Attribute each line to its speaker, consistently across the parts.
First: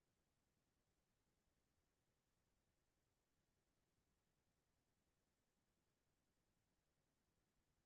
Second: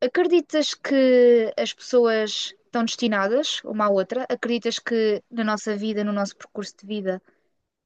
Speaker 1: Acreditas que as pessoas estão destinadas uma à outra? Acreditas que na nossa vida, no nosso percurso de vida,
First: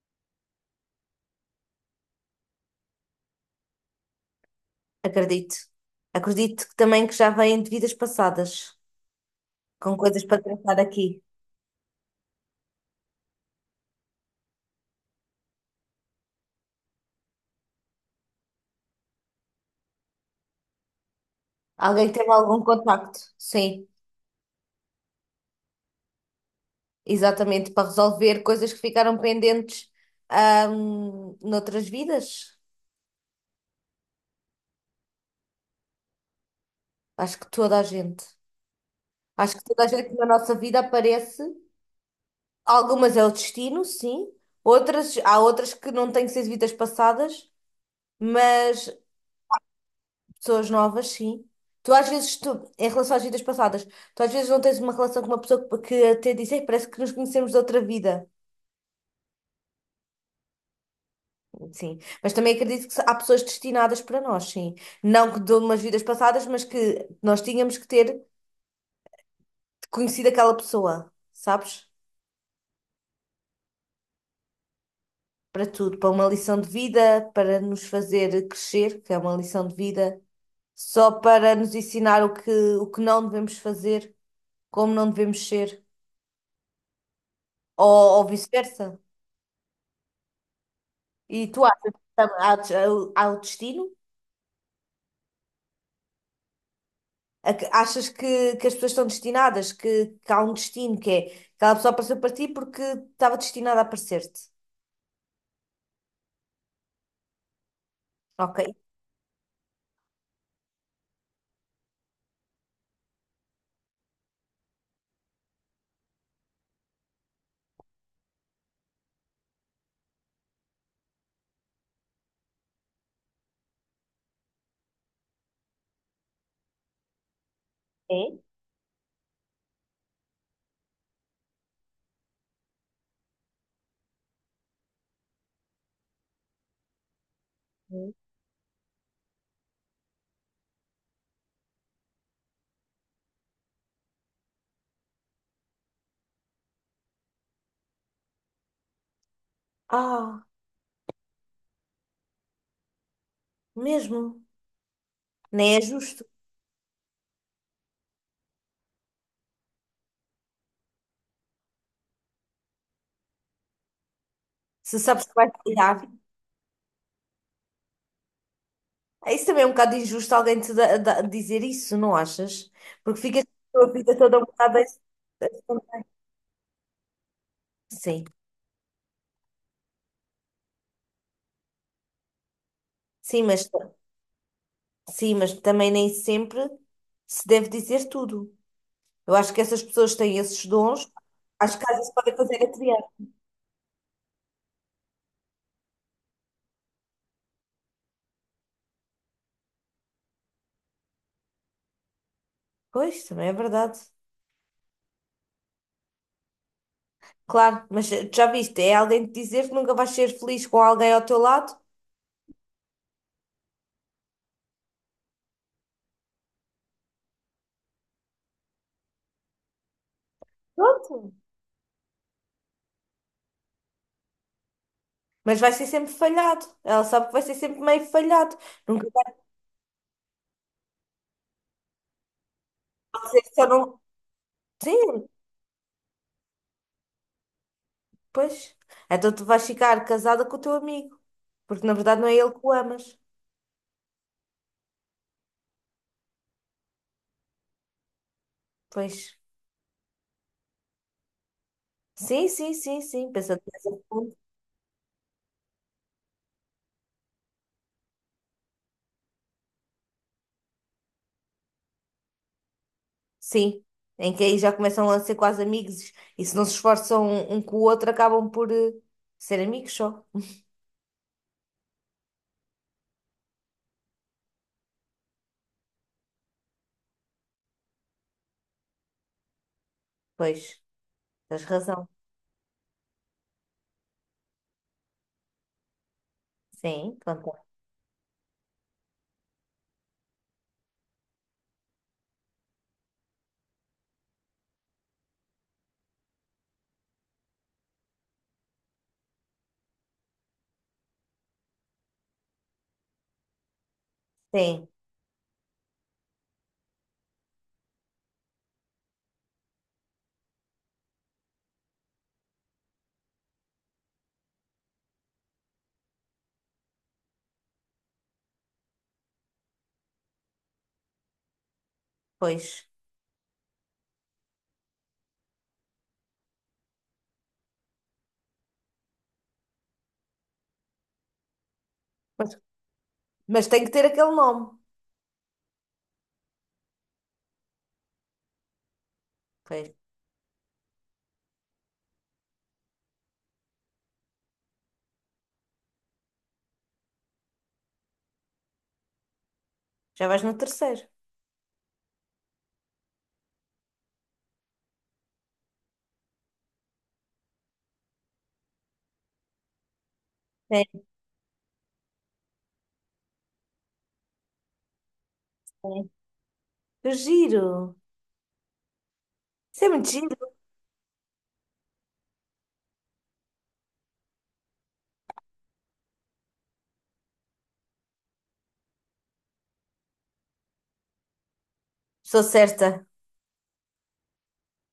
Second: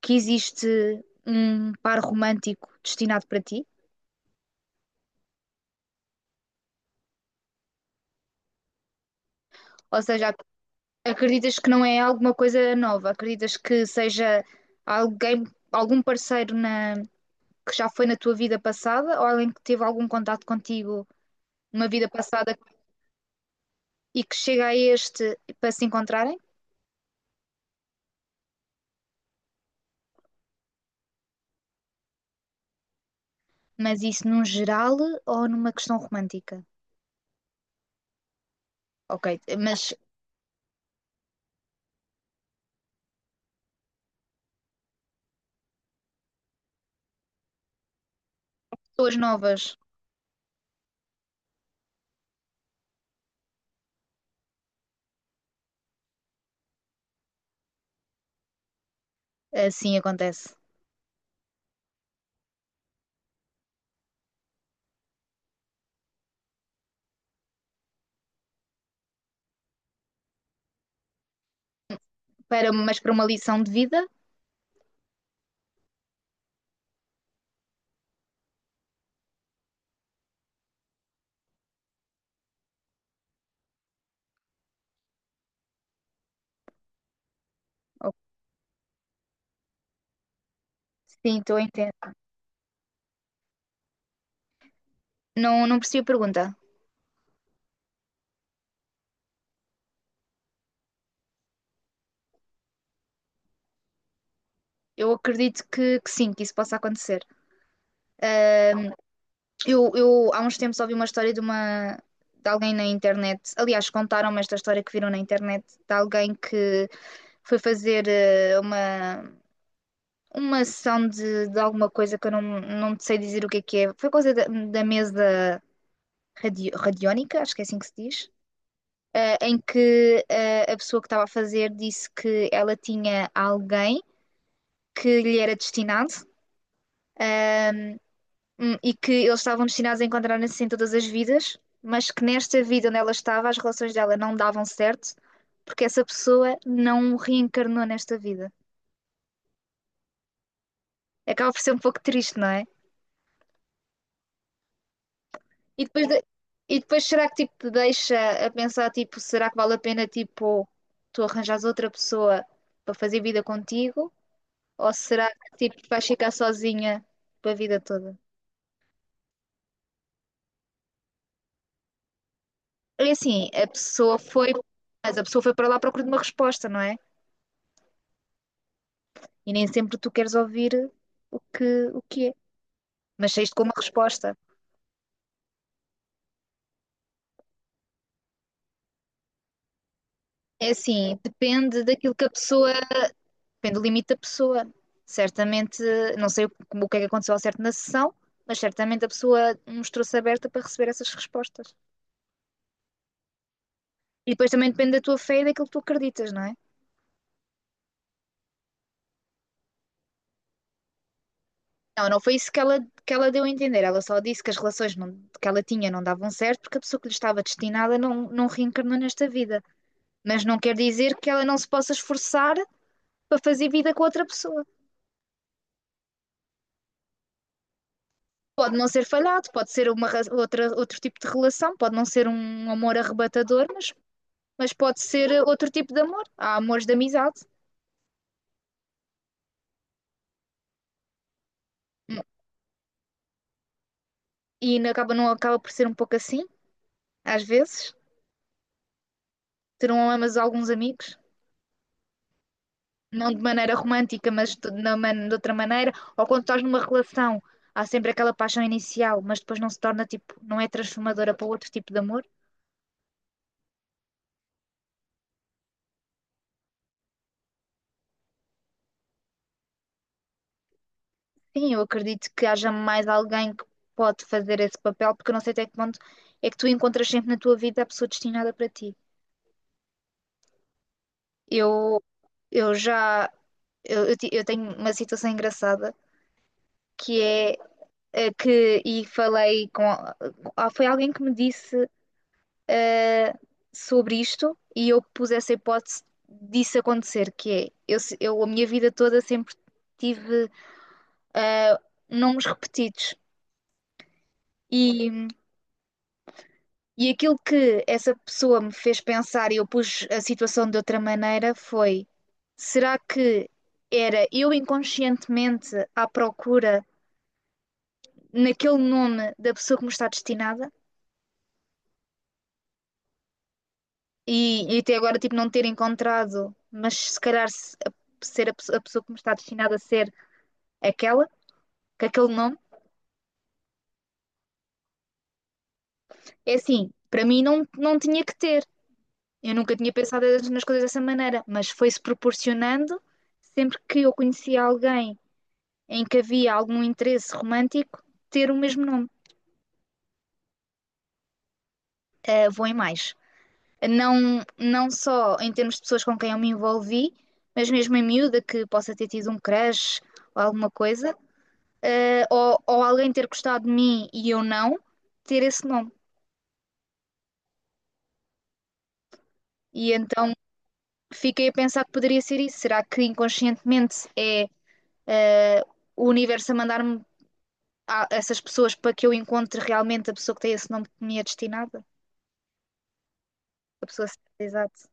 Speaker 1: que existe um par romântico destinado para ti?
Speaker 2: Acredito. Acredito que também que já vêm de vidas passadas, com
Speaker 1: Ou
Speaker 2: coisas
Speaker 1: seja,
Speaker 2: para tratar aqui.
Speaker 1: acreditas que não é alguma coisa nova? Acreditas que seja alguém, algum parceiro que já foi na tua vida passada ou alguém que teve algum contato contigo numa vida
Speaker 2: Alguém teve
Speaker 1: passada
Speaker 2: algum contacto? Sim,
Speaker 1: e que chega a este para se encontrarem?
Speaker 2: exatamente, para resolver coisas que ficaram pendentes, noutras vidas.
Speaker 1: Mas isso num geral ou numa questão romântica?
Speaker 2: Acho que toda a gente.
Speaker 1: Ok,
Speaker 2: Acho que toda a
Speaker 1: mas
Speaker 2: gente na nossa vida aparece. Algumas é o destino, sim. Outras, há outras que não têm que ser de vidas passadas, mas
Speaker 1: pessoas novas,
Speaker 2: pessoas novas, sim. Tu às vezes, em relação às vidas passadas, tu às vezes não tens uma relação com uma pessoa que até diz: "Ei, parece que nos conhecemos de outra vida."
Speaker 1: assim acontece.
Speaker 2: Sim. Mas também acredito que há pessoas destinadas para nós, sim. Não que de umas vidas passadas, mas que nós tínhamos que ter conhecido aquela pessoa, sabes?
Speaker 1: Para, mas para uma lição de vida,
Speaker 2: Para tudo, para uma lição de vida, para nos fazer crescer, que é uma lição de vida, só para nos ensinar o que não devemos fazer, como não devemos ser,
Speaker 1: oh,
Speaker 2: ou vice-versa.
Speaker 1: sim,
Speaker 2: E
Speaker 1: estou a
Speaker 2: tu
Speaker 1: entender.
Speaker 2: achas que há o destino?
Speaker 1: Não, não percebi a pergunta.
Speaker 2: Achas que as pessoas estão destinadas? Que há um destino que é aquela pessoa apareceu para ti porque estava destinada a aparecer-te?
Speaker 1: Eu acredito que, sim, que isso possa acontecer.
Speaker 2: Ok.
Speaker 1: Ahm, eu há uns tempos ouvi uma história de alguém na internet. Aliás, contaram-me esta história que viram na internet de alguém que foi fazer uma sessão de alguma coisa que eu não sei dizer o que é que é. Foi coisa da mesa radiónica, acho que é assim que se diz,
Speaker 2: É?
Speaker 1: em que a pessoa que estava a fazer disse que ela tinha alguém que lhe era destinado, ahm,
Speaker 2: É.
Speaker 1: e que eles estavam destinados a encontrar-se em todas as vidas, mas que nesta vida onde ela estava as relações dela não davam certo, porque essa pessoa não reencarnou nesta vida.
Speaker 2: Ah,
Speaker 1: Acaba por ser um pouco triste, não é?
Speaker 2: mesmo. Nem é
Speaker 1: E depois,
Speaker 2: justo.
Speaker 1: será que tipo te deixa a pensar tipo, será que vale a pena tipo tu arranjares outra pessoa para fazer vida contigo? Ou
Speaker 2: Se sabes
Speaker 1: será
Speaker 2: que
Speaker 1: que
Speaker 2: vai
Speaker 1: tipo
Speaker 2: tirar.
Speaker 1: vais ficar sozinha para a vida toda?
Speaker 2: É. Isso também é um bocado injusto alguém te dizer isso, não achas?
Speaker 1: É
Speaker 2: Porque ficas
Speaker 1: assim,
Speaker 2: com a tua vida toda um bocado.
Speaker 1: mas a pessoa foi para lá à procura de uma resposta, não é?
Speaker 2: Sim,
Speaker 1: E nem sempre tu queres ouvir o que é, mas
Speaker 2: sim,
Speaker 1: saíste com
Speaker 2: mas,
Speaker 1: uma resposta.
Speaker 2: sim, mas também nem sempre se deve dizer tudo. Eu acho que essas pessoas têm esses
Speaker 1: É
Speaker 2: dons.
Speaker 1: assim,
Speaker 2: As
Speaker 1: depende
Speaker 2: casas
Speaker 1: daquilo que a
Speaker 2: podem fazer
Speaker 1: pessoa
Speaker 2: a criar.
Speaker 1: depende do limite da pessoa. Certamente, não sei o que é que aconteceu ao certo na sessão, mas certamente a pessoa mostrou-se aberta para receber essas respostas.
Speaker 2: Pois, também é verdade.
Speaker 1: E depois também depende da tua fé e daquilo que tu acreditas, não é?
Speaker 2: Claro, mas já viste, é alguém te dizer que nunca vais ser feliz com alguém ao teu lado.
Speaker 1: Não, não foi isso que ela deu a entender. Ela só disse que as relações que ela tinha não davam certo porque a pessoa que lhe estava destinada não reencarnou nesta vida. Mas não quer dizer que
Speaker 2: Pronto,
Speaker 1: ela não se possa esforçar para fazer vida com outra pessoa.
Speaker 2: mas vai ser sempre falhado. Ela sabe que vai ser sempre meio falhado.
Speaker 1: Pode não ser
Speaker 2: Nunca vai
Speaker 1: falhado, pode ser uma, outro tipo de relação, pode não ser um amor
Speaker 2: dizer que
Speaker 1: arrebatador,
Speaker 2: só
Speaker 1: mas
Speaker 2: não.
Speaker 1: mas pode
Speaker 2: Sim,
Speaker 1: ser outro tipo de amor. Há amores de amizade.
Speaker 2: pois. Então tu vais ficar casada com o teu amigo, porque na
Speaker 1: Hum,
Speaker 2: verdade não é ele que o amas.
Speaker 1: e não acaba por ser um pouco assim, às vezes.
Speaker 2: Pois.
Speaker 1: Terão amas alguns amigos,
Speaker 2: Sim, sim, sim, sim.
Speaker 1: não de
Speaker 2: Pensa
Speaker 1: maneira
Speaker 2: dessa
Speaker 1: romântica,
Speaker 2: forma.
Speaker 1: mas de outra maneira. Ou quando estás numa relação, há sempre aquela paixão inicial, mas depois não se torna tipo, não é transformadora para outro tipo de amor.
Speaker 2: Sim, em que aí já começam a ser quase amigos e se não se esforçam um com o outro acabam por ser amigos só.
Speaker 1: Sim, eu acredito que haja mais alguém que pode fazer esse papel, porque eu não sei até que ponto é que tu encontras sempre na tua vida a pessoa destinada para ti.
Speaker 2: Pois, tens
Speaker 1: Eu,
Speaker 2: razão.
Speaker 1: eu já, eu ti- eu tenho uma situação engraçada
Speaker 2: Sim,
Speaker 1: que é
Speaker 2: conta.
Speaker 1: que e falei com foi alguém que me disse eh, sobre isto e eu pus essa hipótese disso acontecer, que é eu, se- eu a minha vida toda sempre tive eh, nomes repetidos.
Speaker 2: Sim,
Speaker 1: E, e aquilo que essa pessoa me fez pensar e eu pus a situação de outra maneira foi: será que era eu inconscientemente à procura naquele nome da pessoa que me está destinada?
Speaker 2: pois.
Speaker 1: E até agora, tipo, não ter encontrado, mas se calhar ser a pessoa que me está destinada a ser aquela, com aquele
Speaker 2: Mas,
Speaker 1: nome,
Speaker 2: mas tem que ter aquele nome.
Speaker 1: é assim, para mim não tinha que ter. Eu nunca tinha
Speaker 2: Pois,
Speaker 1: pensado nas coisas dessa maneira, mas foi-se proporcionando sempre que eu conhecia alguém em que havia algum interesse romântico, ter o mesmo nome.
Speaker 2: já vais no terceiro.
Speaker 1: Vou em mais. Não, não só em termos de pessoas com quem eu me envolvi, mas mesmo em miúda que possa ter tido um crush ou alguma
Speaker 2: Sim,
Speaker 1: coisa ou, alguém ter gostado de mim e eu não, ter esse nome.
Speaker 2: sim. Que giro. Isso é
Speaker 1: E
Speaker 2: muito
Speaker 1: então
Speaker 2: giro.
Speaker 1: fiquei a pensar que poderia ser isso. Será que inconscientemente é eh, o universo a mandar-me a essas pessoas para que eu encontre realmente a pessoa que tem esse nome que me é destinada?
Speaker 2: Sou certa.
Speaker 1: A pessoa certa, exato.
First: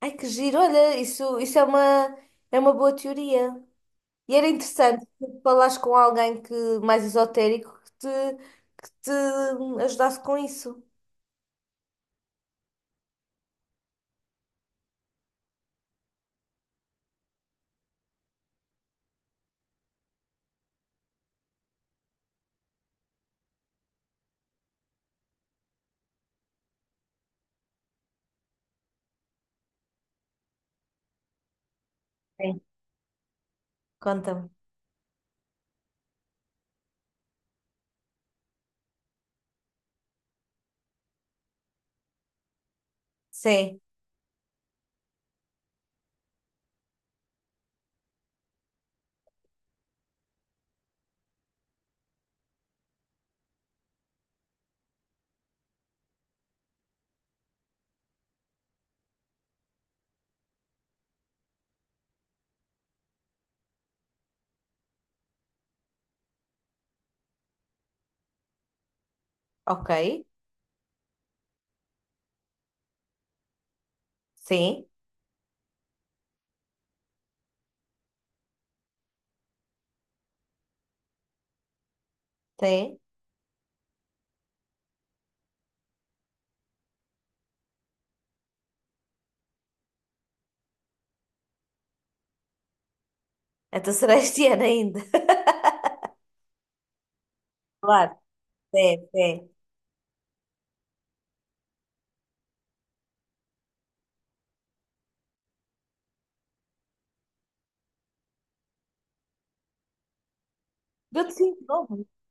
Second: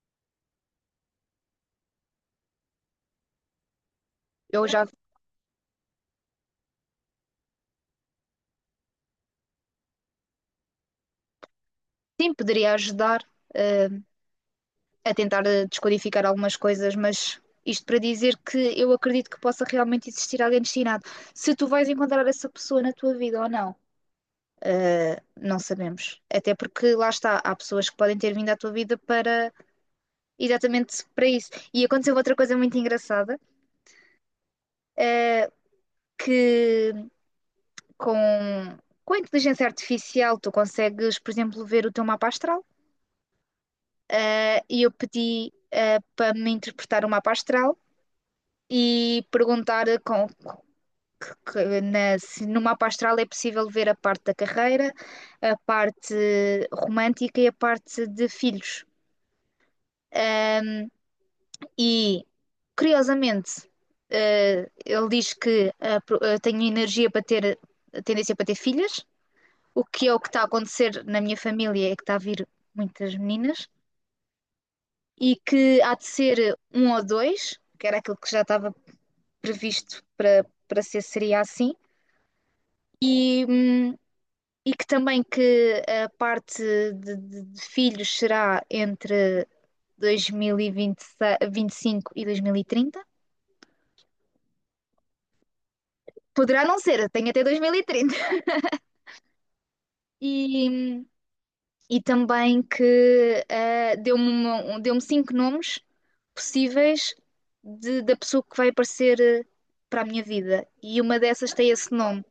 Speaker 2: Ai, que giro. Olha, isso é uma boa teoria. E era
Speaker 1: Eu já,
Speaker 2: interessante tu falares com alguém mais esotérico que te ajudasse com isso.
Speaker 1: sim, poderia ajudar eh, a tentar descodificar algumas coisas, mas. Isto para dizer que eu acredito que possa realmente existir alguém destinado. Se tu vais encontrar essa pessoa na tua vida ou não, não sabemos. Até porque lá está, há pessoas que podem ter vindo à tua vida para exatamente para isso. E aconteceu outra coisa muito engraçada,
Speaker 2: Conta-me.
Speaker 1: uh, que com, com, a inteligência artificial tu consegues, por exemplo, ver o teu mapa astral.
Speaker 2: Sim,
Speaker 1: E eu pedi para me interpretar o mapa astral e perguntar com, que na, se no mapa astral é possível ver a parte da carreira, a parte romântica e a parte de filhos. Um, E, curiosamente, ele diz que tenho energia para ter, tendência para ter filhas,
Speaker 2: ok.
Speaker 1: o que está a acontecer na minha família é que está a vir muitas meninas,
Speaker 2: Sim,
Speaker 1: e que há de ser um ou dois, que era aquilo que já estava previsto para ser, seria assim,
Speaker 2: sim.
Speaker 1: e, hum, e que também que a parte de, filhos será entre 2025 e 2030.
Speaker 2: Então será este ano ainda.
Speaker 1: Poderá não ser, tenho até 2030.
Speaker 2: Claro, sim, sim.
Speaker 1: E, e também que deu-me cinco nomes possíveis da pessoa que vai aparecer para a minha vida. E uma
Speaker 2: Deu-te
Speaker 1: dessas
Speaker 2: cinco
Speaker 1: tem esse
Speaker 2: nomes.
Speaker 1: nome.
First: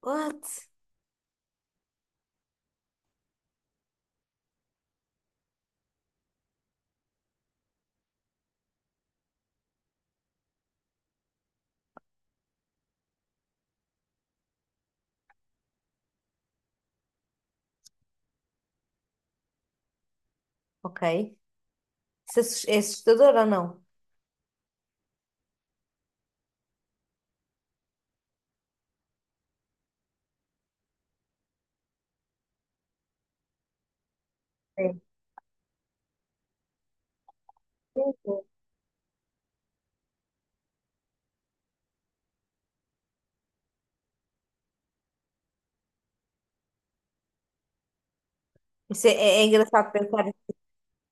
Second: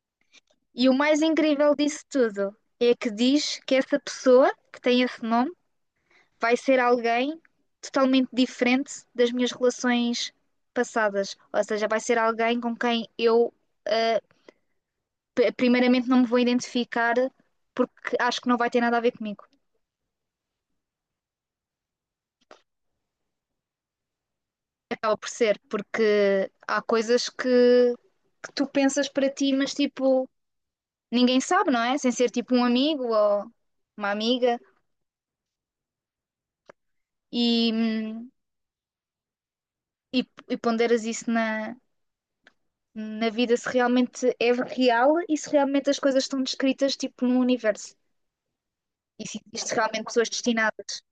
Speaker 2: What?
Speaker 1: E o mais incrível disso tudo é que diz que essa pessoa que tem esse nome vai ser alguém totalmente diferente das minhas relações passadas. Ou seja, vai ser alguém com quem eu, ah, primeiramente, não me vou identificar porque acho que não vai ter nada a ver comigo.
Speaker 2: Ok. Isso é é assustador ou não?
Speaker 1: Acaba por ser, porque há coisas que, tu pensas para ti, mas tipo, ninguém sabe, não é? Sem ser tipo um amigo ou uma amiga
Speaker 2: Sim.
Speaker 1: e,
Speaker 2: Sim,
Speaker 1: hum,
Speaker 2: sim.
Speaker 1: e ponderas isso na vida se realmente é real e se realmente as coisas estão descritas tipo no universo
Speaker 2: Isso é,
Speaker 1: e se
Speaker 2: é
Speaker 1: existem
Speaker 2: engraçado
Speaker 1: realmente
Speaker 2: pensar.
Speaker 1: pessoas destinadas.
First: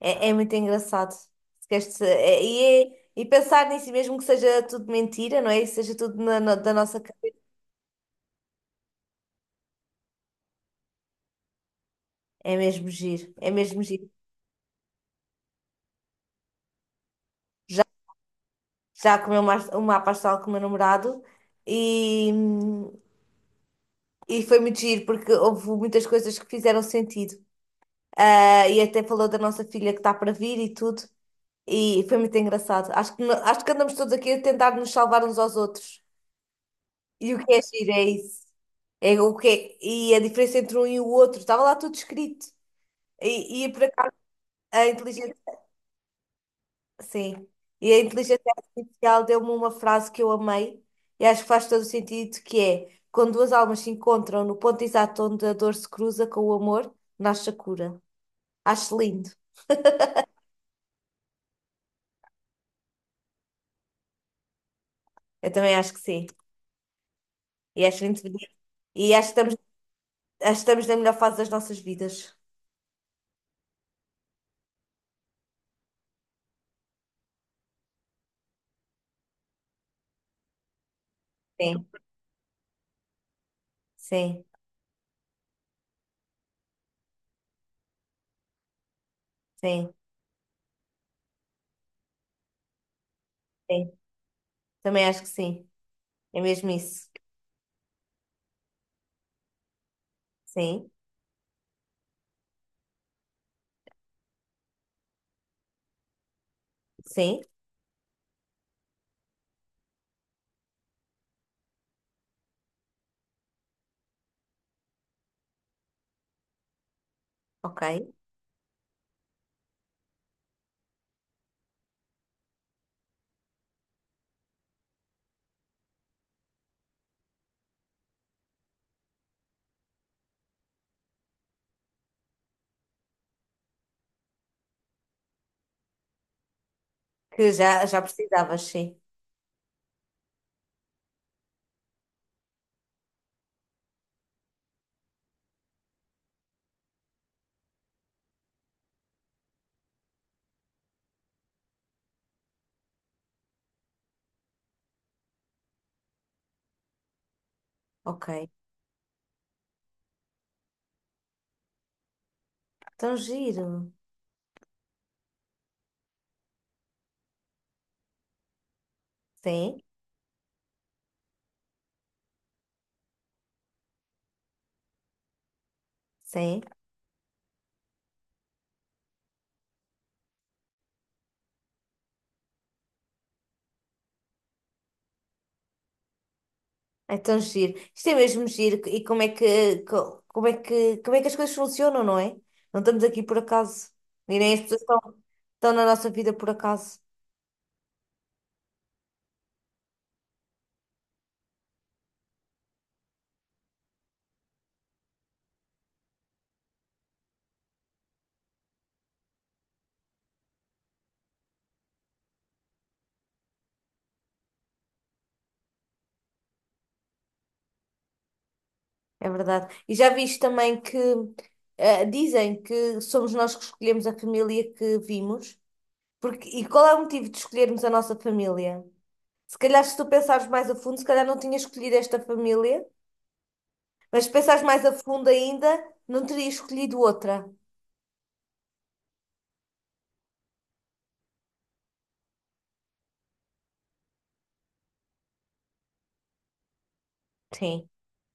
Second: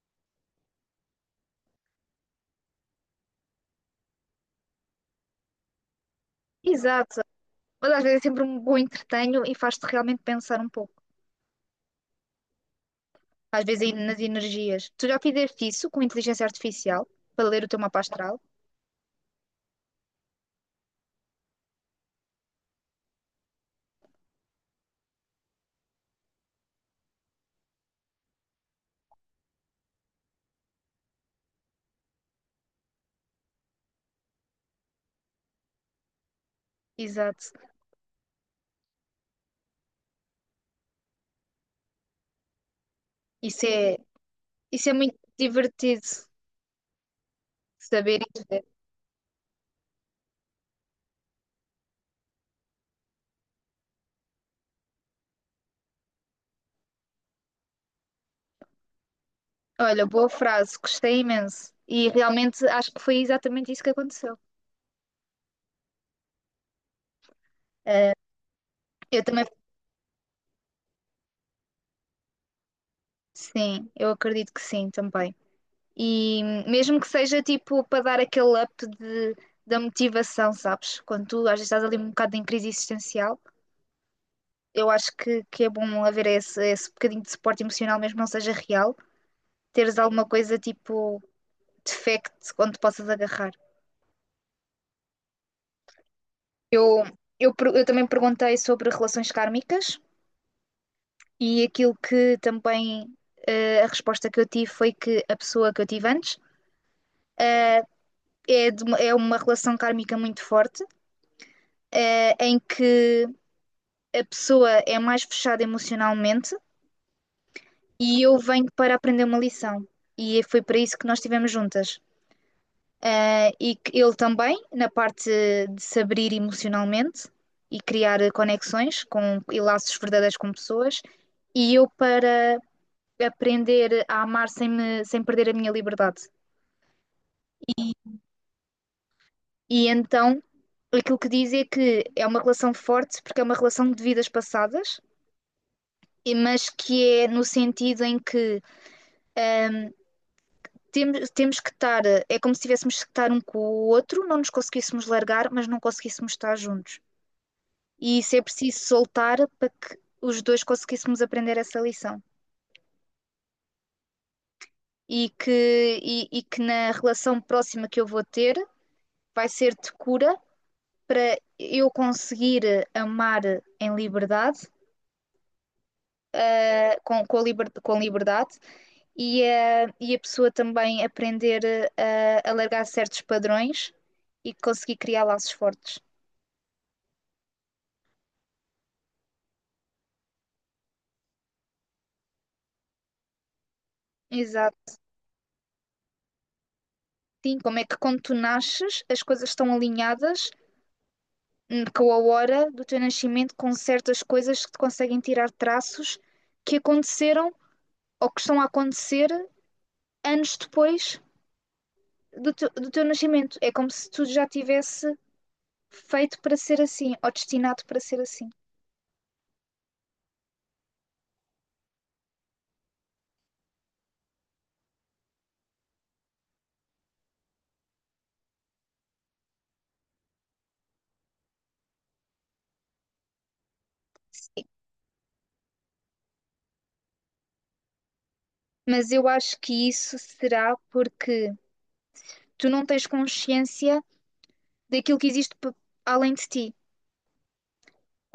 Speaker 2: É, é muito engraçado. Se queres pensar nisso, mesmo que seja tudo mentira, não é? E seja tudo da nossa
Speaker 1: Exato.
Speaker 2: cabeça.
Speaker 1: Mas às vezes é sempre um bom entretenho e faz-te realmente pensar um pouco.
Speaker 2: É mesmo giro. É
Speaker 1: Às
Speaker 2: mesmo
Speaker 1: vezes aí
Speaker 2: giro.
Speaker 1: nas energias. Tu já fizeste isso com inteligência artificial para ler o teu
Speaker 2: Já,
Speaker 1: mapa astral?
Speaker 2: já comeu uma pastel com o meu namorado e, e foi muito giro, porque houve muitas coisas que fizeram sentido. Ah, e até falou da nossa filha que está para vir e tudo. E foi muito engraçado. Acho que, no- acho que andamos todos aqui a tentar nos salvar uns aos outros. E o
Speaker 1: Exato.
Speaker 2: que é giro é isso. É o e a diferença entre um e o outro. Estava lá tudo escrito. E
Speaker 1: Isso
Speaker 2: é por
Speaker 1: é,
Speaker 2: acaso, a
Speaker 1: isso é muito
Speaker 2: inteligência...
Speaker 1: divertido
Speaker 2: Sim. E a
Speaker 1: saber
Speaker 2: inteligência
Speaker 1: e ver.
Speaker 2: artificial deu-me uma frase que eu amei. E acho que faz todo o sentido, que é... Quando duas almas se encontram no ponto exato onde a dor se cruza com o amor, nasce a cura. Acho lindo.
Speaker 1: Olha, boa frase, gostei imenso. E realmente acho que foi exatamente isso que aconteceu.
Speaker 2: Eu também acho que sim. E acho lindo. E
Speaker 1: Eu também,
Speaker 2: acho que estamos na melhor fase das nossas vidas.
Speaker 1: sim, eu acredito que sim também. E mesmo que seja tipo para dar aquele up da motivação, sabes? Quando tu às vezes estás
Speaker 2: Sim,
Speaker 1: ali um bocado em crise existencial,
Speaker 2: sim,
Speaker 1: eu acho que é bom haver esse bocadinho de suporte emocional, mesmo que não seja real,
Speaker 2: sim,
Speaker 1: teres alguma coisa tipo de fact onde possas agarrar.
Speaker 2: sim. Também acho que sim. É mesmo
Speaker 1: Eu,
Speaker 2: isso.
Speaker 1: eu também perguntei sobre relações kármicas
Speaker 2: Sim,
Speaker 1: e aquilo que também a resposta que eu tive foi que a pessoa que eu tive antes
Speaker 2: sim,
Speaker 1: é uma relação kármica muito forte, em que a pessoa é mais fechada emocionalmente
Speaker 2: ok.
Speaker 1: e eu venho para aprender uma lição. E foi para isso que nós estivemos juntas. Ah, e que ele também, na parte de se abrir emocionalmente e criar conexões e laços verdadeiros com pessoas, e eu para aprender a amar sem perder a minha liberdade.
Speaker 2: Que já,
Speaker 1: E,
Speaker 2: já precisavas, sim.
Speaker 1: e então, aquilo que diz é que é uma relação forte, porque é uma relação de vidas passadas, mas que é no sentido em que temos que estar, é como se tivéssemos que estar um com o outro, não nos conseguíssemos largar, mas não conseguíssemos estar juntos. E isso é
Speaker 2: Ok.
Speaker 1: preciso soltar para que os dois conseguíssemos aprender essa lição.
Speaker 2: Tão giro.
Speaker 1: E que na relação próxima que eu vou ter vai ser
Speaker 2: Sim,
Speaker 1: de cura para eu conseguir amar em liberdade,
Speaker 2: sim.
Speaker 1: com liberdade, e a pessoa também aprender a largar certos padrões e conseguir criar laços fortes.
Speaker 2: É tão giro. Isto é mesmo giro. E como é que, co- como é que as coisas funcionam, não é? Não estamos aqui por acaso. E nem as pessoas
Speaker 1: Exato.
Speaker 2: estão, estão na nossa vida por acaso.
Speaker 1: Sim, como é que quando tu nasces, as coisas estão alinhadas com a hora do teu nascimento, com certas coisas que te conseguem tirar traços que aconteceram ou que estão a acontecer anos depois do teu nascimento. É como se tudo já tivesse feito para ser assim, ou destinado para ser assim.
Speaker 2: É verdade. E já viste também que dizem que somos nós que escolhemos a família que vimos. Porque, e qual é o motivo de escolhermos a nossa família? Se calhar, se tu pensares mais a fundo, se calhar não tinha escolhido esta família, mas se pensares
Speaker 1: Sim.
Speaker 2: mais a fundo ainda, não teria escolhido outra.
Speaker 1: Mas eu acho que isso será porque tu não tens consciência daquilo que existe além de ti.
Speaker 2: Sim.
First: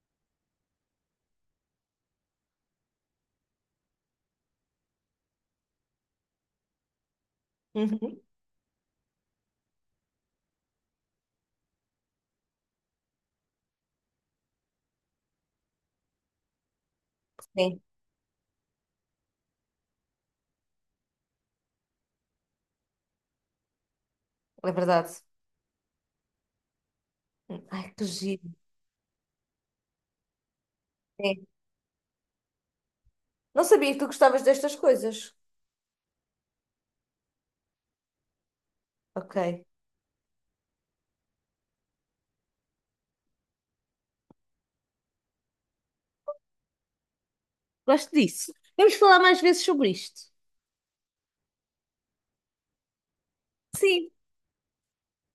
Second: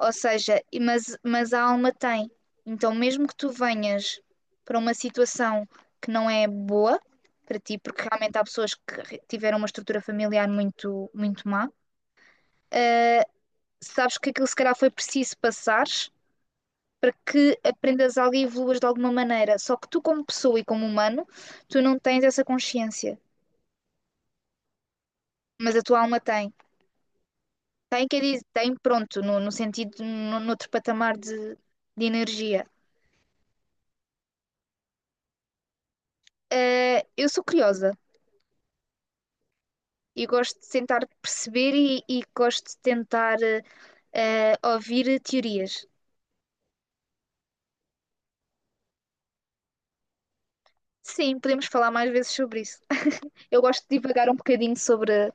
Speaker 1: Ou seja, mas a alma tem. Então, mesmo que tu venhas para uma situação que não é boa para ti, porque
Speaker 2: Uhum.
Speaker 1: realmente há pessoas que tiveram uma estrutura familiar muito, muito má, sabes que aquilo se calhar foi preciso passares para que
Speaker 2: Sim,
Speaker 1: aprendas algo e evoluas de alguma maneira. Só que tu, como pessoa e como humano, tu não tens essa consciência,
Speaker 2: é verdade.
Speaker 1: mas a tua alma tem.
Speaker 2: Ai, que
Speaker 1: Tem, quer dizer,
Speaker 2: giro.
Speaker 1: tem, pronto, no, no, sentido, no, noutro patamar
Speaker 2: Sim.
Speaker 1: de energia.
Speaker 2: Não sabia que tu gostavas destas coisas.
Speaker 1: Eu sou curiosa.
Speaker 2: Ok.
Speaker 1: E gosto de tentar perceber e gosto de tentar ouvir teorias.
Speaker 2: Gosto disso. Vamos falar mais vezes sobre isto.
Speaker 1: Sim, podemos falar mais vezes sobre isso. Eu gosto de
Speaker 2: Sim.
Speaker 1: divagar um bocadinho sobre,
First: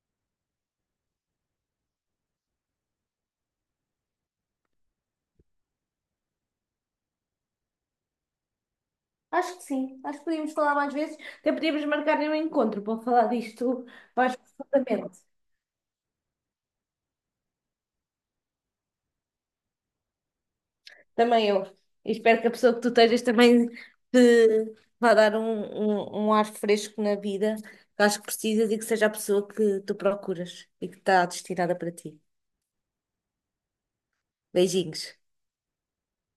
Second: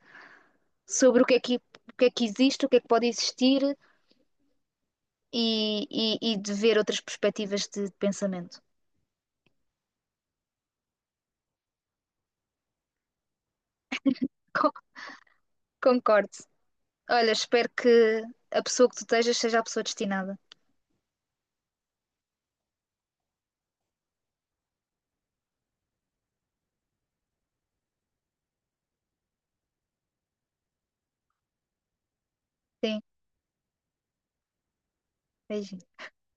Speaker 1: o que é que existe, o que é que pode existir e de ver outras perspectivas de, pensamento.
Speaker 2: Acho que sim, acho que podíamos falar mais vezes, até podíamos marcar um encontro para falar disto mais
Speaker 1: Con-
Speaker 2: profundamente.
Speaker 1: Concordo. Olha, espero que a pessoa que tu estejas seja a pessoa destinada.
Speaker 2: Também eu. E espero que a pessoa que tu estejas também te vá dar um, um ar fresco na vida, que acho que precisas e que seja a pessoa que tu procuras e que está destinada para ti.
Speaker 1: Sim,
Speaker 2: Beijinhos.
Speaker 1: beijinho.